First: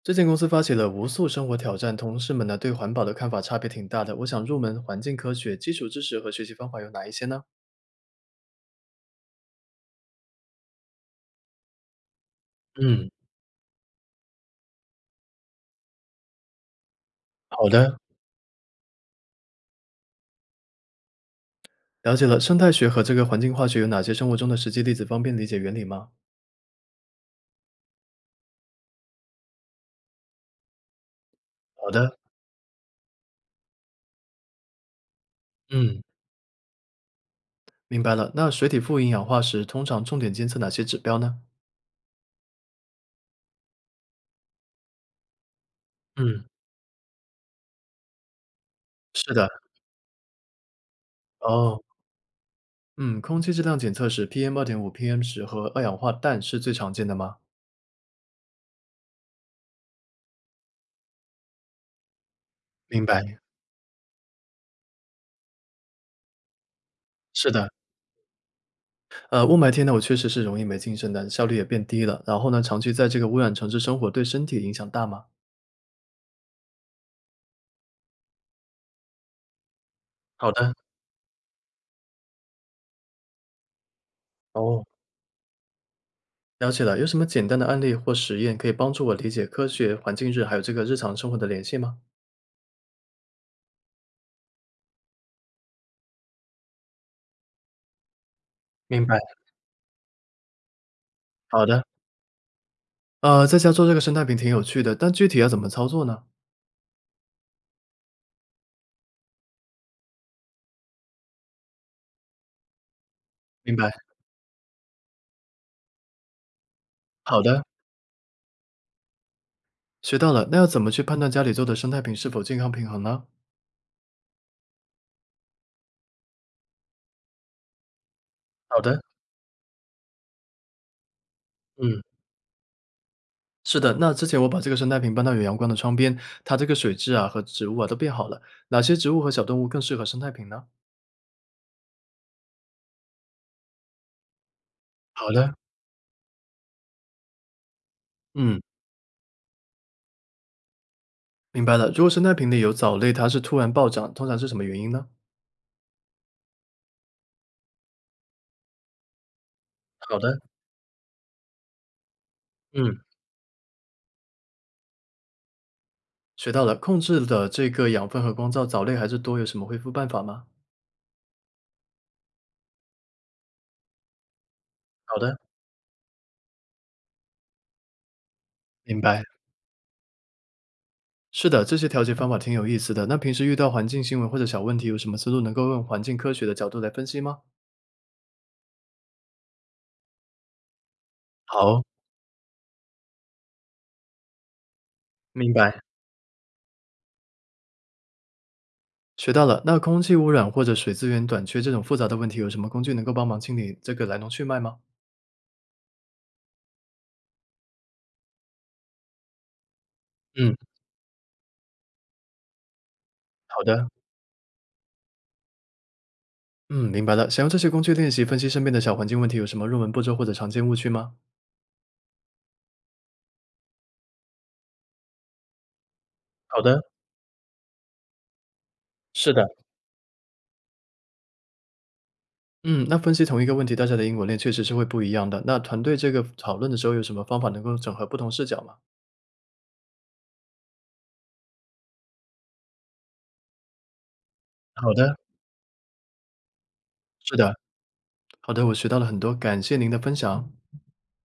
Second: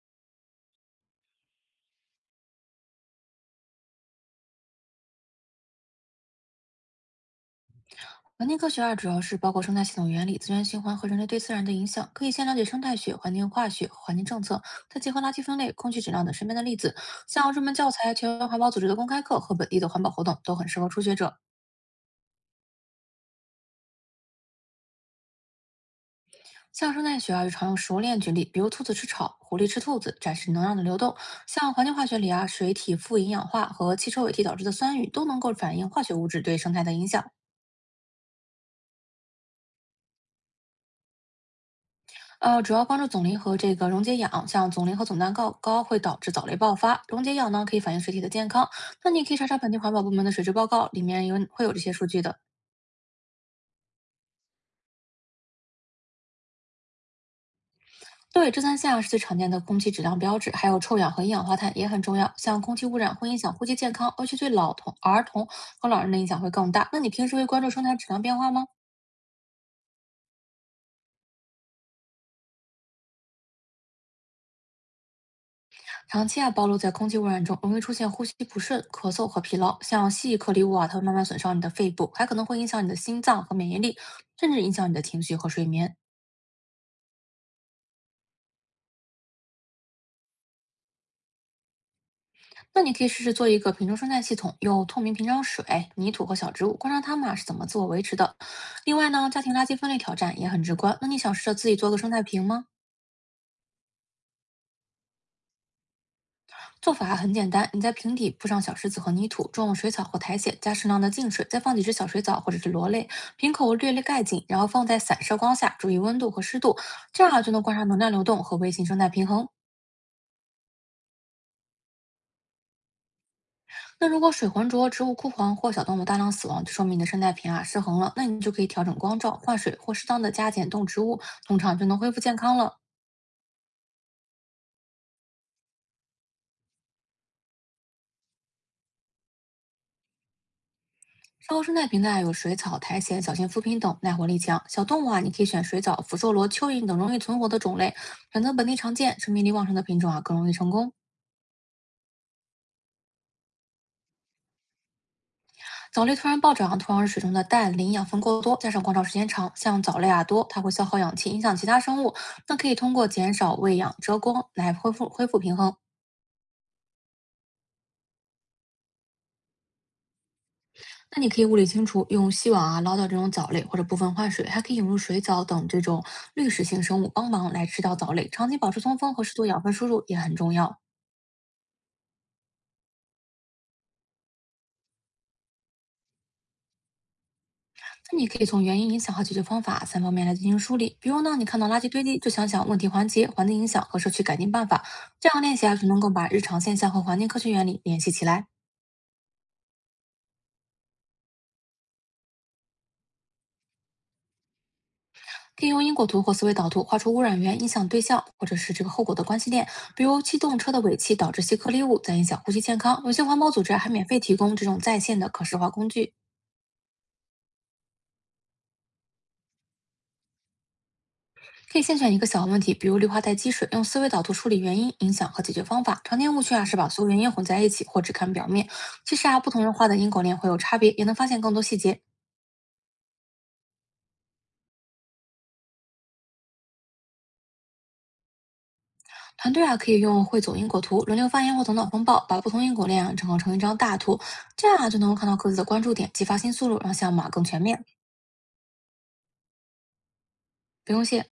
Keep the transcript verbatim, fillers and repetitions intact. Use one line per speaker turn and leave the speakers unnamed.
这间公司发起了无数生活挑战，同事们呢对环保的看法差别挺大的。我想入门环境科学，基础知识和学习方法有哪一些呢？
环境科学二主要是包括生态系统原理、资源循环和人类对自然的影响，可以先了解生态
嗯，
学、环境化学、环境政策，再结合垃圾分类、空气质量等身边的例子。像热
好
门教
的，
材、全球环保组织的公开课和本地的环保活动都很适合初学者。
了解了。生态学和这个环境化学有哪些生活中的实际例子，方便理解原理吗？
像生态学啊，就常用食物链举例，比如兔子吃草、狐狸吃兔子，展示能量的流动。像环
好
境化
的，
学里啊，水体富营养化和汽车尾气导致的酸雨都能够反映
嗯
化学物质对生态的影响。
明白了。那水体富营养化时，通常重点监测哪些指标呢？
呃，主要帮助总磷和这个溶解氧，像总磷和总氮高高会导致
嗯，
藻类爆发。溶解氧呢，可以反映水体的健康。那你也
是
可以
的，
查查本地环保部门的水质报告，里面有会有这
哦，
些数据的。
嗯，空气质量检测时，P M 二点五、P M 十和二氧化氮是最常见的吗？
对，这三项是最常见的空气质量标志，还有臭氧和一氧化碳也很重要。像空气污
明
染会影
白，
响呼吸健康，尤其对老童、儿童和老人的影响会更大。那你平时会
是
关注
的。
生态质量变化吗？
呃，雾霾天呢，我确实是容易没精神的，效率也变低了。然后呢，长期在这个污染城市生活，对身体影响大吗？
长期啊暴露在空气污染中，容易出现呼吸不顺、咳嗽和疲劳。像细
好
颗粒物
的，
啊，它会慢慢损伤你的肺部，还可能会影响你的心脏和免疫力，甚至影
哦，
响你的情绪和睡眠。
了解了。有什么简单的案例或实验可以帮助我理解科学、环境日还有这个日常生活的联系吗？
那你可以试试做一个瓶中生态系统，用透明瓶装水、泥土和小植物，观察它们啊是怎么自我维持的。另
明
外
白。
呢，家庭垃圾分类挑战也很直观。那你想试着
好
自己
的，
做个生态瓶吗？
呃，在家做这个生态瓶挺有趣的，但具体要怎么操作呢？
做法很简单，你在瓶底铺上小石子和泥土，种水草或苔藓，加适量的净水，再放几只小水藻或者是螺类，瓶口
明白。
略略盖紧，然后放在散射光下，注意温度和湿度，这样
好
啊就能
的，
观察能量流动和微型生态平衡。
学到了。那要怎么去判断家里做的生态瓶是否健康平衡呢？
那如果水浑浊、植物枯黄或小动物大量死亡，就说明你的生态平衡啊失衡了，那你就可以
好
调整
的，
光照、换水或适当的加减动植物，通常就能
嗯。
恢复健康了。
是的，那之前我把这个生态瓶搬到有阳光的窗边，它这个水质啊和植物啊都变好了。哪些植物和小动物更适合生态瓶呢？
生超生态瓶带有水草、苔藓、小型浮萍等，耐活力强。小动物啊，
好
你可以
的，
选水藻、福寿螺、蚯蚓等容易存活的种类，选择
嗯，
本地常见、生命力旺盛的品种啊，更容易成功。
明白了。如果生态瓶里有藻类，它是突然暴涨，通常是什么原因呢？
藻类突然暴涨，通常是水中的氮、磷养分过多，加上光照时间长，像藻类
好
啊
的，
多，它会消耗氧气，影响其他生物。那可以通
嗯，
过减少喂养、遮光来恢复恢复平衡。
学到了，控制的这个养分和光照，藻类还是多，有什么恢复办法吗？
那你可以物理清除，用细网啊捞到这种藻类，或者部分换水，还可以引入
好
水
的。
藻等这种滤食性生物帮忙来吃掉藻类。长期保持通
明
风
白。
和适度养分输入也很重要。
是的，这些调节方法挺有意思的。那平时遇到环境新闻或者小问题，有什么思路能够用环境科学的角度来分析吗？
那你可以从原因、影响和解决方法三方面来进行梳理。比如呢，你看到垃
好，
圾堆积，就想想问题环节、环境影响和社区改进办法。这样
明
练习啊，
白。
就能够把日常现象和环境科学原理联系起来。
学到了。那空气污染或者水资源短缺这种复杂的问题，有什么工具能够帮忙清理这个来龙去脉吗？
可以用因果图或思维导图画出污染源、影响对象，或者是这个后果的关系链。比如，机
嗯，
动车的尾气导致细颗粒物，在影响呼吸健康。有些环保
好
组织
的，
还免费提供这种在线的可视化工具。
嗯，明白了。想用这些工具练习分析身边的小环境问题，有什么入门步骤或者常见误区吗？
可以先选一个小问题，比如氯化带积水，用思维导图梳理原因、影响和解决方法。常见误区
好
啊是
的，
把所有原因混在一起，或只看表面。其实
是
啊，
的，
不同人画的因果链会有差别，也能发现更多细节。
嗯，那分析同一个问题，大家的因果链确实是会不一样的。那团队这个讨论的时候，有什么方法能够整合不同视角吗？
团队啊可以用汇总因果图，轮流发言或头脑风暴，把不同因果链啊整合成一张大图，这样啊
好
就能够
的，
看到各自的关注点，激发新思路，让项目啊
是
更
的，
全面。
好的，我学到了很多，感谢您的分享。
不用谢。